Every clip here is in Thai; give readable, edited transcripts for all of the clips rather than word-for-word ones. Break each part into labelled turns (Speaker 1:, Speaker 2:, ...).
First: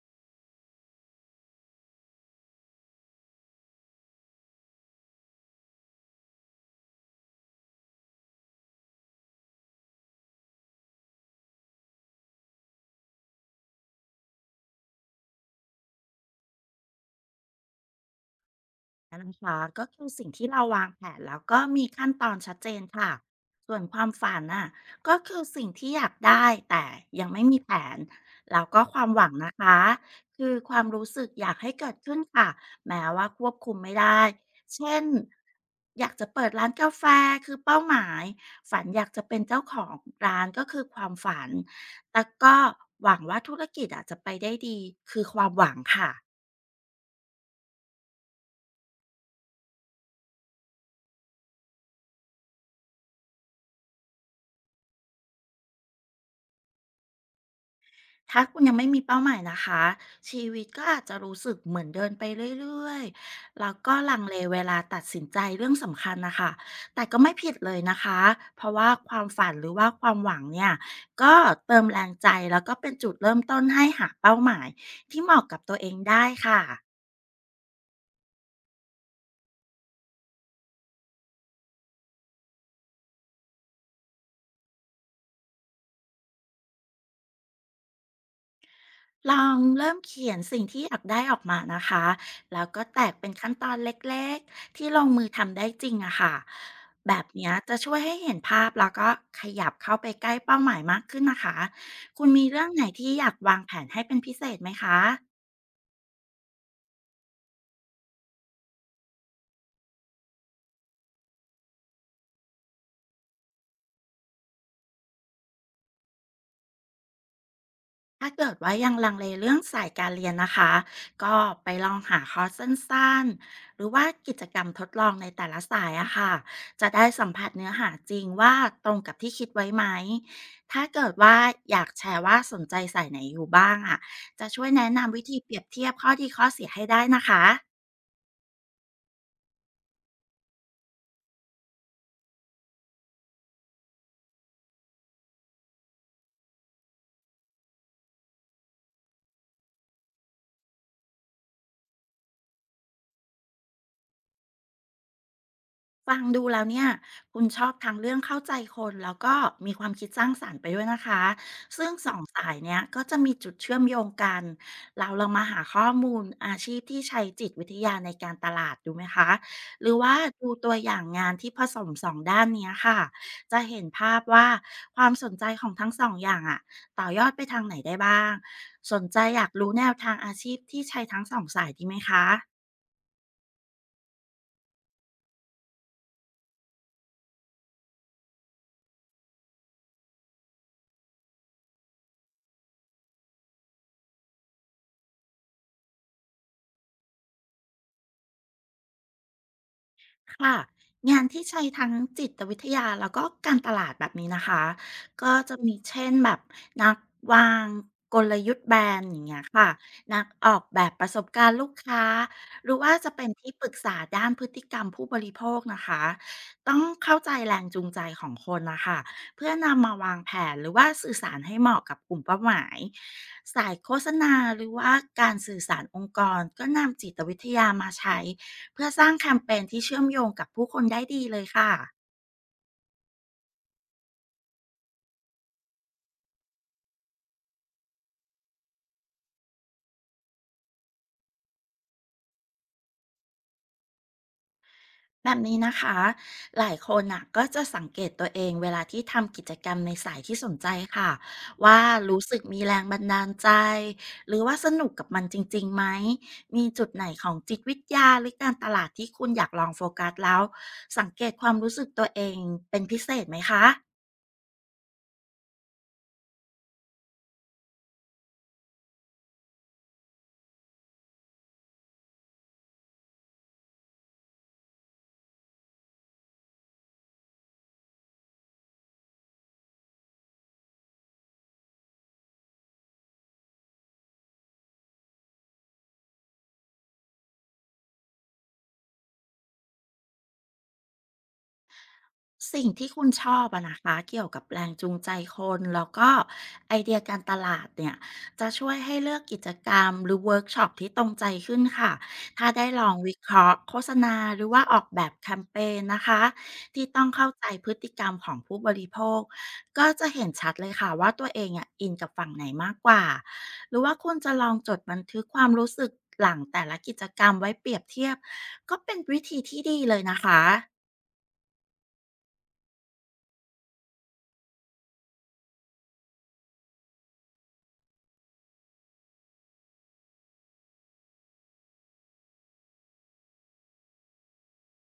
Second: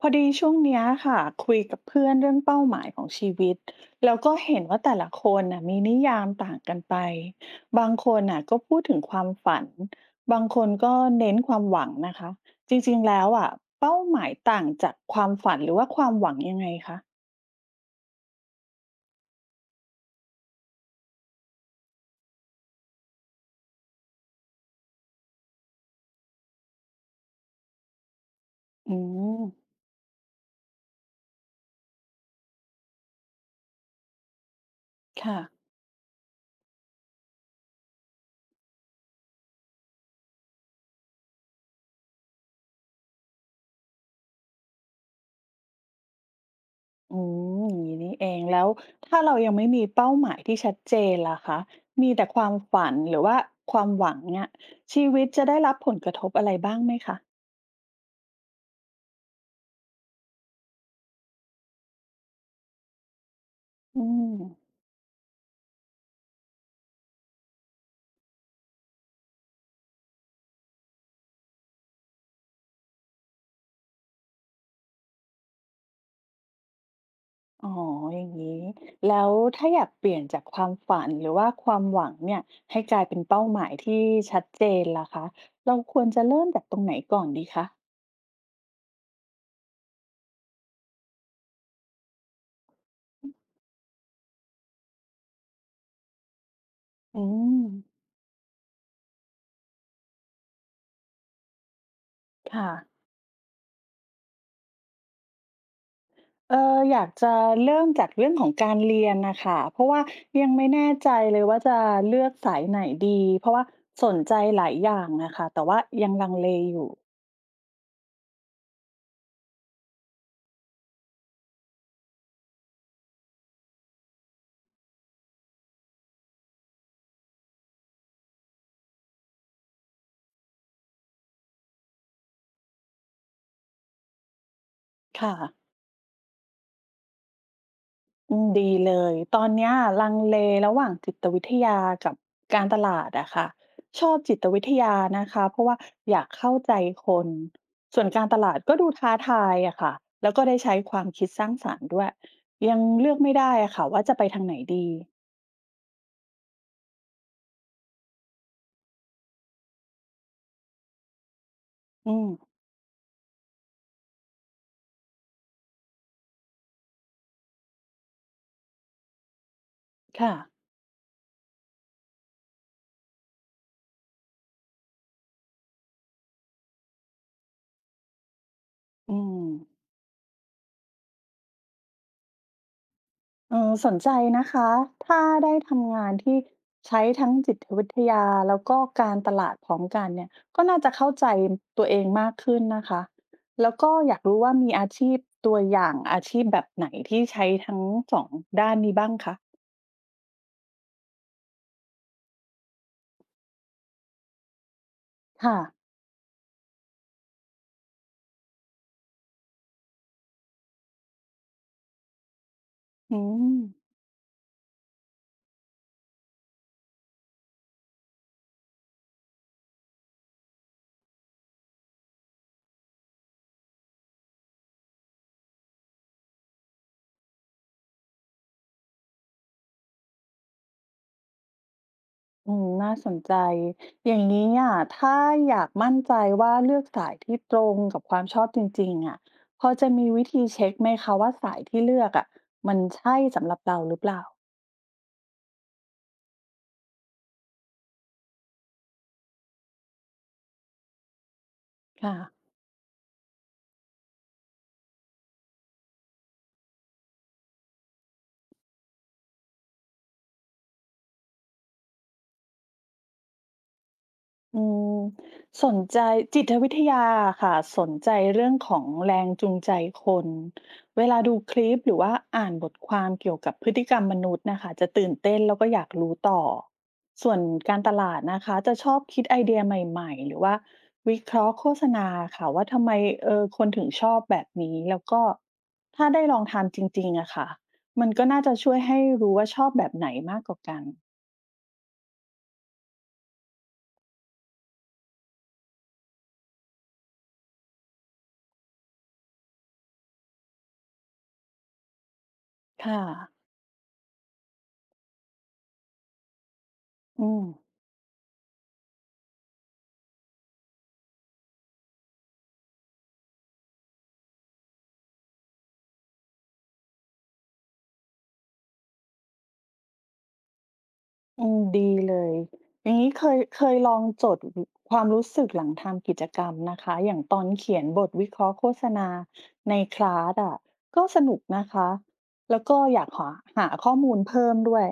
Speaker 1: พอดีช่วงเนี้ยค่ะคุยกับเพื่อนเรื่องเป้าหมายของชีวิตแล้วก็เห็นว่าแต่ละคนน่ะมีนิยามต่างกันไปบางคนน่ะก็พูดถึงความฝันบางคนก็เน้นความหวังนะคะจริงๆแล้วอ่ะเป้าหมายต่างจากความฝันหรือว่าความหวังยังไงคะ
Speaker 2: นะคะก็คือสิ่งที่เราวางแผนแล้วก็มีขั้นตอนชัดเจนค่ะส่วนความฝันน่ะก็คือสิ่งที่อยากได้แต่ยังไม่มีแผนแล้วก็ค
Speaker 1: อื
Speaker 2: วามหวัง
Speaker 1: ม
Speaker 2: นะคะคือความรู้สึกอยากให้เกิดขึ้นค่ะแม้ว่าควบคุมไม่ได้เช่น
Speaker 1: ค่ะ
Speaker 2: อยากจะเปิดร้านกาแฟคือเป้าหมายฝันอยากจะเป็นเจ้าของร้านก็คือความฝันแต่ก็หวังว่าธุรกิจอาจจะไปได้ดีคือความหวังค่ะ
Speaker 1: อืมอย่างนี้นี่เองแล้วถ้าเรายังไม่มีเป้าหมายที่ชัดเจนล่ะคะมีแต่ความฝันหรือว่าความหวังเนี่ยชีวิตจะได้รับผลกระทบอะไรบ้างไหมคะ
Speaker 2: ถ้าคุณยังไม่มีเป้าหมายนะคะชีวิตก็อาจจะรู้สึกเหมือนเดินไปเรื่อยๆแล้วก็
Speaker 1: อื
Speaker 2: ลังเลเว
Speaker 1: ม
Speaker 2: ลาตัดสินใจเรื่องสำคัญนะคะแต่ก็ไม่ผิดเลยนะคะเพราะว่าความฝันหรือว่าความหวังเนี่ยก็เติมแรงใจแล้วก็เป็นจุดเริ่มต้นให้หาเป้าหมายที่เหมาะกับตัวเองได้ค่ะ
Speaker 1: อ๋ออย่างนี้แล้วถ้าอยากเปลี่ยนจากความฝันหรือว่าความหวังเนี่ยให้กลายเป็นเป้าหมายที่ชัดเจนล่ะคะเราควรจะเริ่มจากตรงไหนก่อนดีคะ
Speaker 2: ลองเริ่มเขียนสิ่งที่อยากได้ออกมานะคะ แล้วก็แตกเป็นขั้นตอนเล็กๆ ที่ลงมือทำได้จริงอะค่ะแบ
Speaker 1: อื
Speaker 2: บเนี้ย
Speaker 1: ม
Speaker 2: จะช่วยให้เห็นภาพแล้วก็ขยับเข้าไปใกล้เป้าหมายมากขึ้นนะคะ คุณมีเรื่อ
Speaker 1: ค่ะ
Speaker 2: งไหนที่อยากวางแผนให้เป็นพิเศษไหมคะ
Speaker 1: เอ่ออยากจะเริ่มจากเรื่องของการเรียนน่ะค่ะเพราะว่ายังไม่แน่ใจเลยว่าจะเลือกสายไหนดีเพราะว่าสนใจหลายอย่างอะค่ะแต่ว่ายังลังเลอยู่
Speaker 2: ถ้าเกิดว่ายังลังเลเรื่องสายการเรียนนะคะ ก็ไปลองหาคอร์สสั้นๆหรือว่ากิจกรรมทดลองในแต่ละสายอะค่ะจะได้สัมผัสเนื้อหาจริงว่าตรงกับที่คิดไว้ไหม ถ้าเกิดว่าอยากแชร์ว่าสนใจสายไหนอยู่บ้างอะจะช่วยแนะนำวิ
Speaker 1: ค่ะ
Speaker 2: ธีเปรียบเทียบข้อดีข้อเสียให้ได้นะคะ
Speaker 1: อืมดีเลยตอนเนี้ยลังเลระหว่างจิตวิทยากับการตลาดอะค่ะชอบจิตวิทยานะคะเพราะว่าอยากเข้าใจคนส่วนการตลาดก็ดูท้าทายอะค่ะแล้วก็ได้ใช้ความคิดสร้างสรรค์ด้วยยังเลือกไม่ได้อะค่ะว่าจะไปทางไหนดี
Speaker 2: ฟังดูแล้วเนี่ยคุณชอบทั้งเรื่องเข้าใจคนแล้วก็มีความคิดสร้างสรรค์ไปด้วยนะคะซึ่งส
Speaker 1: อื
Speaker 2: องสาย
Speaker 1: ม
Speaker 2: เนี้ยก็จะมีจุดเชื่อมโยงกันเราลองมาหาข้อมูลอาชีพที่ใช้จิตวิทยาในการตลาดดูไหมคะหรือว่า
Speaker 1: ค่ะ
Speaker 2: ดูตัวอย่างงานที่ผสมสองด้านเนี้ยค่ะจะเห็นภาพว่าความสนใจของทั้งสองอย่างอะต่อยอดไปทางไหนได้บ้างสน
Speaker 1: อื
Speaker 2: ใจอ
Speaker 1: ม
Speaker 2: ยากรู้แนวทางอาชีพที่ใช้ทั้งสองสายดีไหมคะ
Speaker 1: เออสนใจนะคะ ถ้าได้ทำงานที่ใช้ทั้งจิตวิทยาแล้วก็การตลาดพร้อมกันเนี่ยก็น่าจะเข้าใจตัวเองมากขึ้นนะคะ แล้วก็อยากรู้ว่ามีอาชีพตัวอย่างอาชีพแบบไหนที่ใช้ทั้งสองด้านนี้บ้างคะ
Speaker 2: ค่ะงานที่ใช้ทั้งจิตวิทยาแล้วก็การตลาดแบบนี้นะคะก็จะ
Speaker 1: ค่ะ
Speaker 2: มีเช่นแบบนักวางกลยุทธ์แบรนด์อย่างเงี้ยค่ะนักออกแบบประสบการณ์ลูกค้าหรือว่าจะ
Speaker 1: อื
Speaker 2: เป็นที่
Speaker 1: ม
Speaker 2: ปรึกษาด้านพฤติกรรมผู้บริโภคนะคะต้องเข้าใจแรงจูงใจของคนนะคะเพื่อนำมาวางแผนหรือว่าสื่อสารให้เหมาะกับกลุ่มเป้าหมายสายโฆษณาหรือว่าการสื่อสารองค์กรก็นำจิตวิทยามาใช้ เพื่อสร้างแคมเปญที่เชื่อมโยงกับผู้คนได้ดีเลยค่ะ
Speaker 1: อืมน่าสนใจ อย่างนี้อะถ้าอยากมั่นใจว่าเลือกสายที่ตรงกับความชอบจริงๆอะพอจะมีวิธีเช็คไหมคะว่าสายที่เลือกอะมันใช่สำหรับเราหรือเปล่า
Speaker 2: แบบนี้นะคะหลายคนน่ะก็จะสังเกตตัวเองเวลาที่ทำกิจกรรมในสายที่สนใจค่ะว่า
Speaker 1: ค่ะ
Speaker 2: รู้สึกมีแรงบันดาลใจหรือว่าสนุกกับมันจริงๆไหมมีจุดไหนของจิตวิทยาหรือการตลาดที่คุณอยากลองโฟกัสแล้วสังเกตความรู้สึกตัวเองเป็นพิเศษไหมคะ
Speaker 1: อืมสนใจจิตวิทยาค่ะสนใจเรื่องของแรงจูงใจคนเวลาดูคลิปหรือว่าอ่านบทความเกี่ยวกับพฤติกรรมมนุษย์นะคะจะตื่นเต้นแล้วก็อยากรู้ต่อส่วนการตลาดนะคะจะชอบคิดไอเดียใหม่ๆหรือว่าวิเคราะห์โฆษณาค่ะว่าทำไมเออคนถึงชอบแบบนี้แล้วก็ถ้าได้ลองทำจริงๆอะค่ะมันก็น่าจะช่วยให้รู้ว่าชอบแบบไหนมากกว่ากัน
Speaker 2: สิ่งที่คุณชอบอะนะคะเกี่ยวกับแรงจูงใจคนแล้วก็ไอเดียการตลาดเนี่ยจะช่วยให้เลือกกิจกรรมหรือเวิร์กช็อปที่ตรงใจขึ้นค่ะถ้าได้ลอง
Speaker 1: ค่ะ
Speaker 2: วิเคราะห์โฆษณาหรือว่าออกแบบแคมเปญนะคะที่ต้องเข้า
Speaker 1: อื
Speaker 2: ใจ
Speaker 1: ม
Speaker 2: พฤติกรรมของผู้บริโภคก็จะเห็นชัดเลยค่ะว่าตัวเองอะอินกับฝั่งไหนมากกว่าหรือว่าคุณจะลองจดบันทึกความรู้สึกหลังแต่ละกิจกรรมไว้เปรียบเทียบก็เป็นวิธีที่ดีเลยนะคะ
Speaker 1: อืมดีเลย อย่างนี้เคยลองจดอความรู้สึกหลังทำกิจกรรมนะคะอย่างตอนเขียนบทวิเคราะห์โฆษณาในคลาสอะก็สนุกนะคะ แล้วก็อยากหาข้อมูลเพิ่มด้วย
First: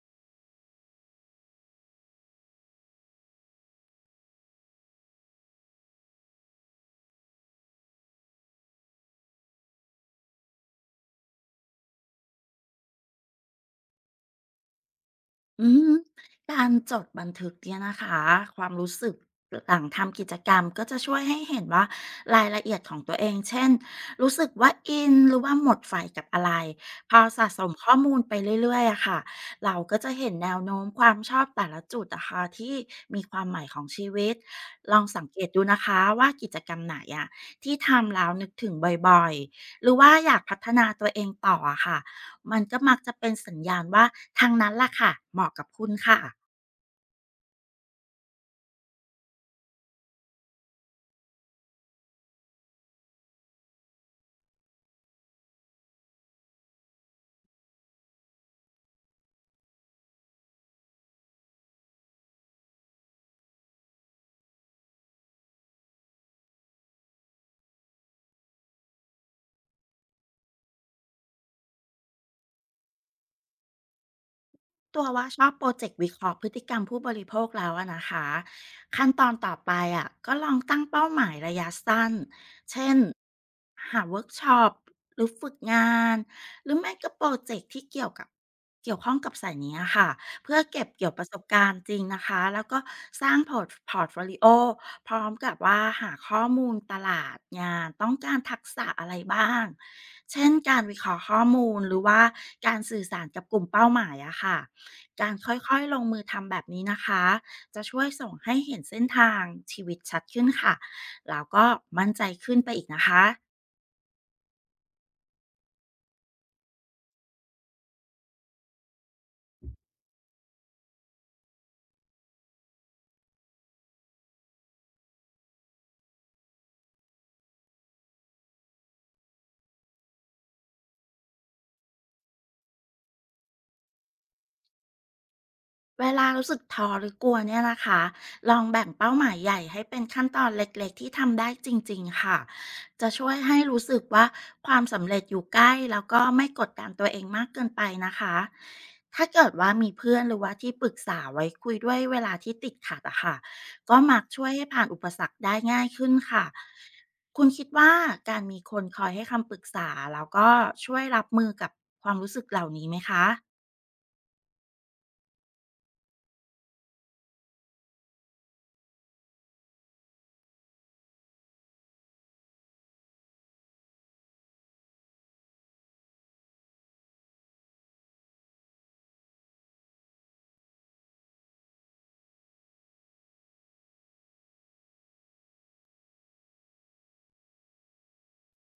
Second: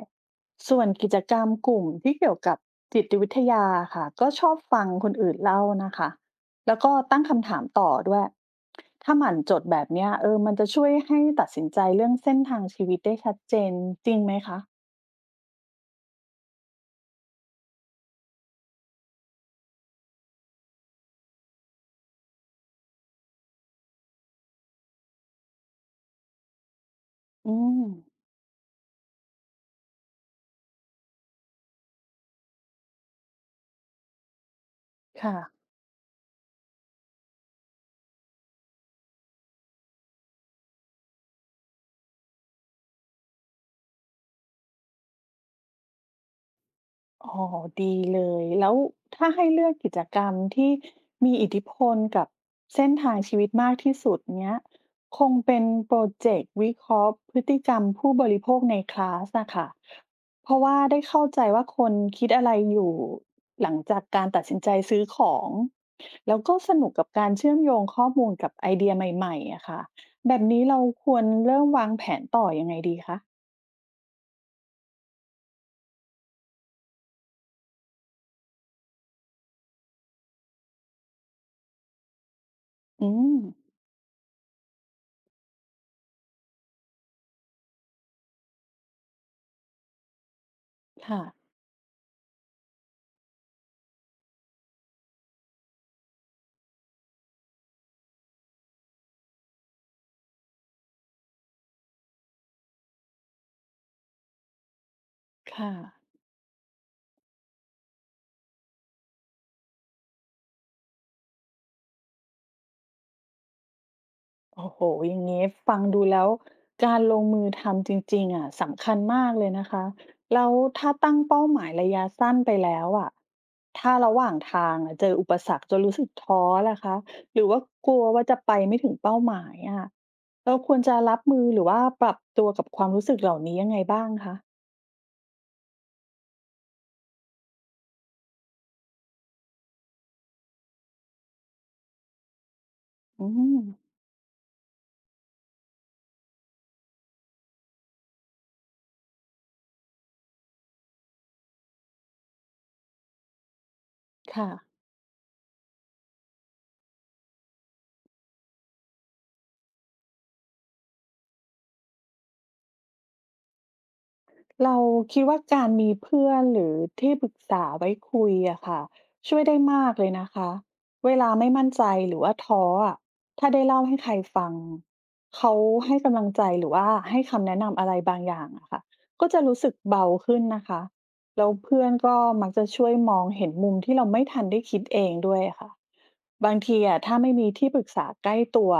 Speaker 1: ส่วนกิจกรรมกลุ่มที่เกี่ยวกับจิตวิทยาอะค่ะก็ชอบฟังคนอื่นเล่านะคะแล้วก็ตั้งคำถามต่อด้วยถ้าหมั่นจดแบบเนี้ยเออมันจะช่วยให้ตัดสินใจเรื่องเส้นทางชีวิตได้ชัดเจนจริงไหมคะ
Speaker 2: อืมการจดบันทึกเนี่ยนะคะความรู้สึกหลังทำกิจกรรมก็จะช่วยให้เห็นว่ารายละเอียดของตัวเองเช่นรู้สึกว่าอินหรือว่าหมดไฟกับอะไรพอสะ
Speaker 1: อื
Speaker 2: สม
Speaker 1: ม
Speaker 2: ข้อมูลไปเรื่อยๆอะค่ะเราก็จะเห็นแนวโน้มความชอบแต่ละจุดนะคะที่มีความหมายของชีวิตลองสัง
Speaker 1: ค่ะ
Speaker 2: เกตดูนะคะว่ากิจกรรมไหนอะที่ทำแล้วนึกถึงบ่อยๆหรือว่าอยากพัฒนาตัวเองต่ออะค่ะ มันก็มักจะเป็นสัญญาณว่าทางนั้นล่ะค่ะเหมาะกับคุณค่ะ
Speaker 1: อ๋อดีเลย แล้วถ้าให้เลือกกิจกรรมที่มีอิทธิพลกับเส้นทางชีวิตมากที่สุดเนี้ยคงเป็นโปรเจกต์วิเคราะห์พฤติกรรมผู้บริโภคในคลาสอะค่ะเพราะว่าได้เข้าใจว่าคนคิดอะไรอยู่หลังจากการตัดสินใจซื้อของแล้วก็สนุกกับการเชื่อมโยงข้อมูลกับไอเดียใหม่ๆอะค่ะแบบนี้เราควรเริ่มวางแผนต่อยังไงดีคะ
Speaker 2: ตัวว่าชอบโปรเจกต์วิเคราะห์พฤติกรรมผู้บริโภคแล้วอะนะคะขั้นตอนต่อไปอะก็ลองตั้งเป้าหมายระยะสั้นเช่น
Speaker 1: อืม
Speaker 2: หาเวิร์กช็อปหรือฝึกงานหรือไม่ก็โปรเจกต์ที่เกี่ยวข้องกับสายนี้อะค่ะเพื่อเก็บเกี่ยวป
Speaker 1: ค่ะ
Speaker 2: ระสบการณ์จริงนะคะแล้วก็สร้างพอร์ตโฟลิโอพร้อมกับว่าหาข้อมูลตลาดงานต้องการทักษะอะไรบ้างเช่นการวิเคราะห์ข้อมูลหรือว่าการสื่อสารกับกลุ่มเป้าหมายอะค่ะ การ
Speaker 1: ค่ะ
Speaker 2: ค่อยๆลงมือทำแบบนี้นะคะ จะช่วยส่งให้เห็นเส้นทางชีวิตชัดขึ้นค่ะ แล้วก็มั่นใจขึ้นไปอีกนะคะ
Speaker 1: โอ้โฮอย่างงี้ฟังดูแล้วการลงมือทำจริงๆอะสำคัญมากเลยนะคะ แล้วถ้าตั้งเป้าหมายระยะสั้นไปแล้วอะถ้าระหว่างทางอะเจออุปสรรคจนรู้สึกท้อล่ะคะหรือว่ากลัวว่าจะไปไม่ถึงเป้าหมายอะเราควรจะรับมือหรือว่าปรับตัวกับความรู้สึกเหล่านี้ยังไงบ้างคะ
Speaker 2: เวลารู้สึกท้อหรือกลัวเนี่ยนะคะลองแบ่งเป้าหมายใหญ่ให้เป็นขั้นตอนเล็กๆที่ทำได้จริงๆค่ะจะ
Speaker 1: อื
Speaker 2: ช่วยให้
Speaker 1: ม
Speaker 2: รู้สึกว่าความสำเร็จอยู่ใกล้แล้วก็ไม่กดดันตัวเองมากเกินไปนะคะถ้าเกิดว่ามีเพื่อนหรือว่าที่ปรึกษาไว้คุยด้วยเวลาที่ติดขัดอะค่ะก็มักช่
Speaker 1: ค่ะ
Speaker 2: วยให้ผ่านอุปสรรคได้ง่ายขึ้นค่ะคุณคิดว่าการมีคนคอยให้คำปรึกษาแล้วก็ช่วยรับมือกับความรู้สึกเหล่านี้ไหมคะ
Speaker 1: เราคิดว่าการมีเพื่อนหรือที่ปรึกษาไว้คุยอะค่ะช่วยได้มากเลยนะคะเวลาไม่มั่นใจหรือว่าท้ออะถ้าได้เล่าให้ใครฟังเขาให้กำลังใจหรือว่าให้คำแนะนำอะไรบางอย่างอะค่ะก็จะรู้สึกเบาขึ้นนะคะแล้วเพื่อนก็มักจะช่วยมองเห็นมุมที่เราไม่ทันได้คิดเองด้วยอะค่ะบางทีอะถ้าไม่มีที่ปรึกษาใกล้ตัว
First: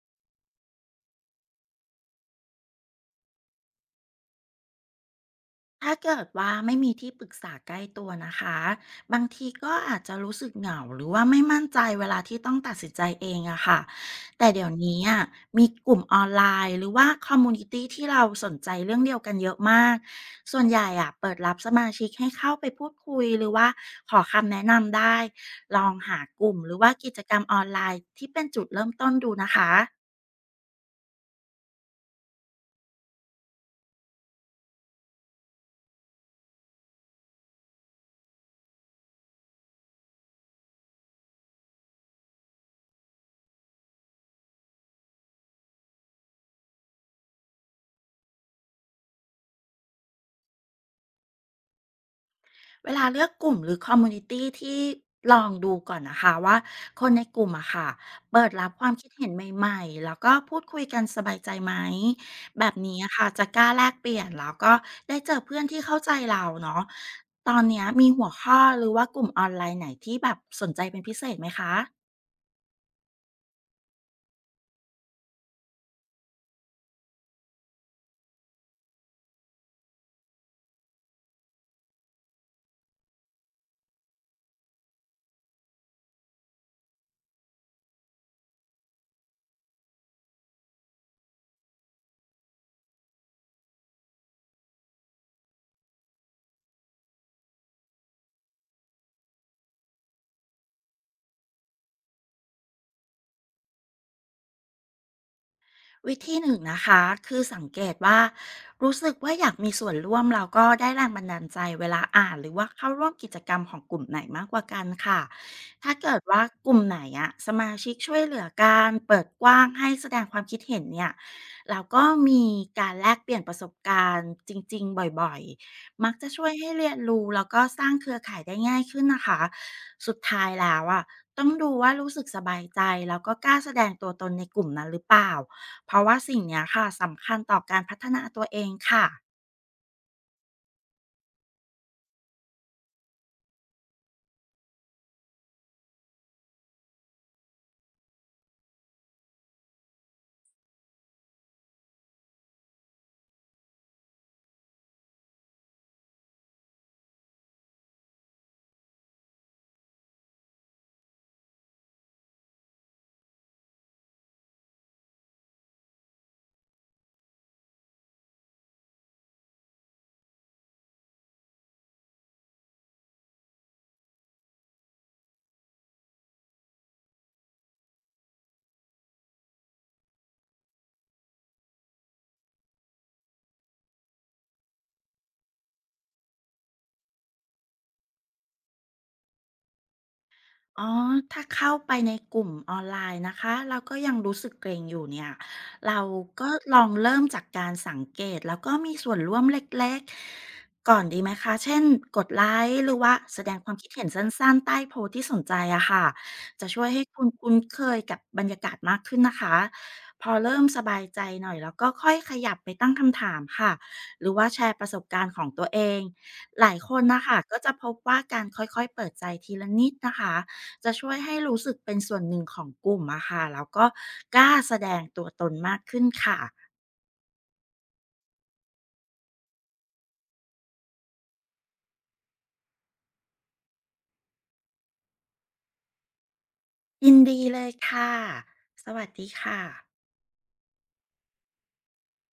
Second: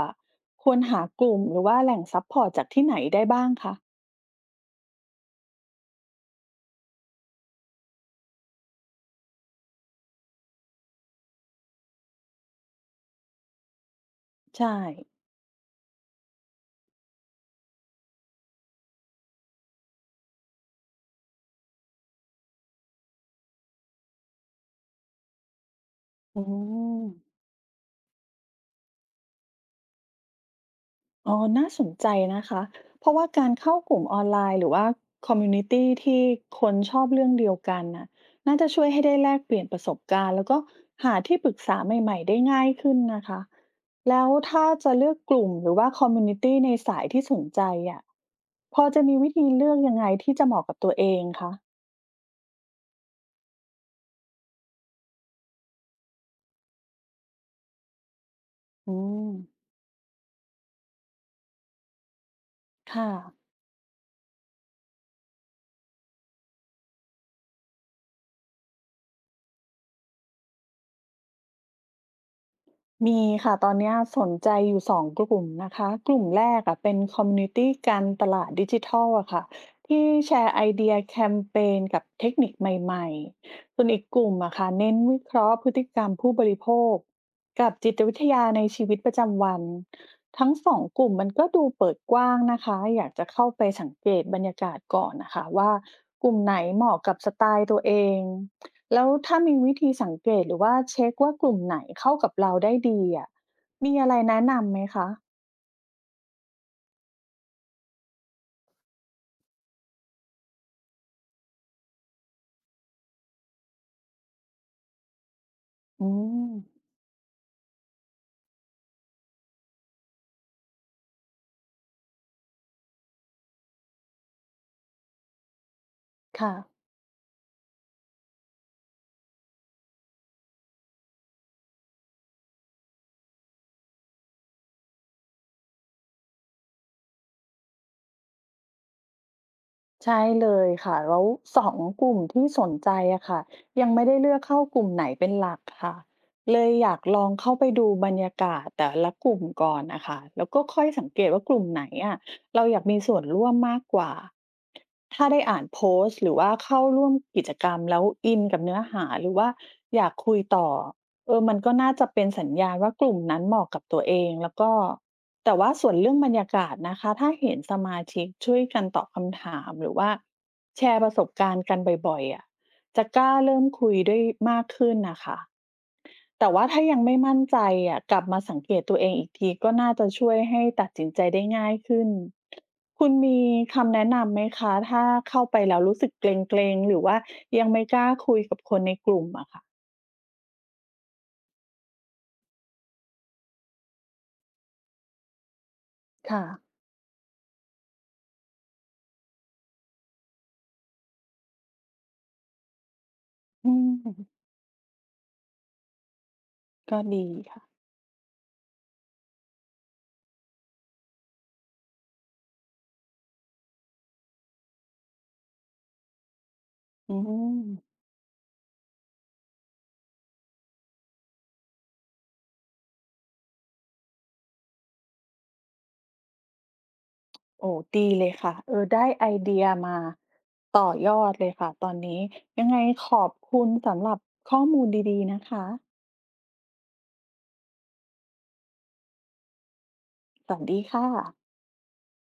Speaker 1: ควรหากลุ่มหรือว่าแหล่งซัพพอร์ตจากที่ไหนได้บ้างคะ
Speaker 2: ถ้าเกิดว่าไม่มีที่ปรึกษาใกล้ตัวนะคะบางทีก็อาจจะรู้สึกเหงาหรือว่าไม่มั่นใจเวลาที่ต้องตัดสินใจเองอะค่ะแต่เดี๋ยว
Speaker 1: ใช่
Speaker 2: นี้อะมีกลุ่มออนไลน์หรือว่าคอมมูนิตี้ที่เราสนใจเรื่องเดียวกันเยอะมากส่วนใหญ่อะเปิดรับสมาชิกให้เข้าไปพูดคุยหรือว่าขอคำแนะนำได้ลองหา
Speaker 1: อื
Speaker 2: กลุ่มหรือว่า
Speaker 1: ม
Speaker 2: กิจกรรมออนไลน์ที่เป็นจุดเริ่มต้นดูนะคะ
Speaker 1: อ๋อน่าสนใจนะคะ เพราะว่าการเข้ากลุ่มออนไลน์หรือว่าคอมมูนิตีที่คนชอบเรื่องเดียวกันน่ะน่าจะช่วยให้ได้แลกเปลี่ยนประสบการณ์แล้วก็หาที่ปรึกษาใหม่ๆได้ง่ายขึ้นนะคะ แล้วถ้าจะเลือกกลุ่มหรือว่าคอมมูนิตีในสายที่สนใจอ่ะพอจะมีวิธีเลือกยังไงที่จะเหมาะกับตัวเองคะ
Speaker 2: เวลาเลือกกลุ่มหรือคอมมูนิตีที่ลองดูก่อนนะคะว่าคนในกลุ่มอะค่ะเปิดรับควา
Speaker 1: อื
Speaker 2: มคิดเห็
Speaker 1: ม
Speaker 2: นใหม่ๆแล้วก็พูดคุยกันสบายใจไหมแบบนี้
Speaker 1: ค่ะ
Speaker 2: อะค่ะจะกล้าแลกเปลี่ยนแล้วก็ได้เจอเพื่อนที่เข้าใจเราเนาะตอนเนี้ยมีหัวข้อหรือว่ากลุ่มออนไลน์ไหนที่แบบสนใจเป็นพิเศษไหมคะ
Speaker 1: มีค่ะตอนเนี้ยสนใจอยู่สองกลุ่มนะคะกลุ่มแรกอะเป็นคอมมิวนิตีการตลาดดิจิทัลอะค่ะที่แชร์ไอเดียแคมเปญกับเทคนิคใหม่ๆส่วนอีกกลุ่มอะค่ะเน้นวิเคราะห์พฤติกรรมผู้บริโภคกับจิตวิทยาในชีวิตประจำวันทั้งสองกลุ่มมันก็ดูเปิดกว้างนะคะอยากจะเข้าไปสังเกตบรรยากาศก่อนนะคะว่ากลุ่มไหนเหมาะกับสไตล์ตัวเอง แล้วถ้ามีวิธีสังเกตหรือว่าเช็คว่ากลุ่มไหนเข้ากับเราได้ดีอะมีอะไรแนะนำไหมคะ
Speaker 2: วิธีหนึ่งนะคะคือสังเกตว่ารู้สึกว่าอยากมีส่วนร่วมแล้วก็ได้แรงบันดาลใจเวลาอ่านหรือว่าเข้าร่วมกิจกรรมของกลุ่มไหนมากกว่ากันค่ะถ้า
Speaker 1: อื
Speaker 2: เกิดว่า
Speaker 1: ม
Speaker 2: กลุ่มไหนอะสมาชิกช่วยเหลือกันเปิดกว้างให้แสดงความคิดเห็นเนี่ยแล้วก็มีการแลกเปลี่ยนประสบการณ์จริงๆบ่อยๆมักจะช่วย
Speaker 1: ค่ะ
Speaker 2: ให้เรียนรู้แล้วก็สร้างเครือข่ายได้ง่ายขึ้นนะคะสุดท้ายแล้วอะต้องดูว่ารู้สึกสบายใจแล้วก็กล้าแสดงตัวตนในกลุ่มนั้นหรือเปล่า เพราะว่าสิ่งเนี้ยค่ะสำคัญต่อการพัฒนาตัวเองค่ะ
Speaker 1: ใช่เลยค่ะแล้ว2กลุ่มที่สนใจอะค่ะยังไม่ได้เลือกเข้ากลุ่มไหนเป็นหลักค่ะเลยอยากลองเข้าไปดูบรรยากาศแต่ละกลุ่มก่อนนะคะแล้วก็ค่อยสังเกตว่ากลุ่มไหนอะเราอยากมีส่วนร่วมมากกว่าถ้าได้อ่านโพสต์หรือว่าเข้าร่วมกิจกรรมแล้วอินกับเนื้อหาหรือว่าอยากคุยต่อเออมันก็น่าจะเป็นสัญญาณว่ากลุ่มนั้นเหมาะกับตัวเองแล้วก็ แต่ว่าส่วนเรื่องบรรยากาศนะคะถ้าเห็นสมาชิกช่วยกันตอบคำถามหรือว่าแชร์ประสบการณ์กันบ่อยๆอ่ะจะกล้าเริ่มคุยด้วยมากขึ้นนะคะแต่ว่าถ้ายังไม่มั่นใจอ่ะกลับมาสังเกตตัวเองอีกทีก็น่าจะช่วยให้ตัดสินใจได้ง่ายขึ้นคุณมีคำแนะนำไหมคะถ้าเข้าไปแล้วรู้สึกเกรงๆหรือว่ายังไม่กล้าคุยกับคนในกลุ่มอะค่ะ
Speaker 2: อ๋อ ถ้าเข้าไปในกลุ่มออนไลน์นะคะเราก็ยังรู้สึกเกรงอยู่เนี่ย เรา
Speaker 1: ค่ะ
Speaker 2: ก็ลองเริ่มจากการสังเกต แล้วก็มีส่วนร่วมเล็กๆ ก่อนดีไหมคะ เช่นกดไลค์หรือว่าแสดงค
Speaker 1: อื
Speaker 2: วามคิด
Speaker 1: ม
Speaker 2: เห็นสั้นๆ ใต้โพสต์ที่สนใจอะค่ะจะช่วย
Speaker 1: ก็
Speaker 2: ให้คุ
Speaker 1: ดี
Speaker 2: ณคุ้น
Speaker 1: ค่ะ
Speaker 2: เคยกับบรรยากาศมากขึ้นนะคะ พอเริ่มสบายใจหน่อยแล้วก็ค่อยขยับไปตั้งคำถามค่ะหรือว่าแชร์ประสบการณ์ของตัวเองหลายคน
Speaker 1: อื
Speaker 2: นะคะก็
Speaker 1: ม
Speaker 2: จะพบว่าการค่อยๆเปิดใจทีละนิดนะคะ จะช่วยให้รู้สึกเป็นส่วนหนึ่งของกลุ่มอะค่ะแล้วก็กล้าแสดงตัวตนมากขึ้นค่ะ
Speaker 1: โอ้ดีเลยค่ะเออได้ไอเดียมาต่อยอดเลยค่ะตอนนี้ยังไงขอบคุณสำหรับข้อมูลดีๆนะคะ
Speaker 2: ยินดีเลยค่ะสวัสดีค่ะ
Speaker 1: สวัสดีค่ะ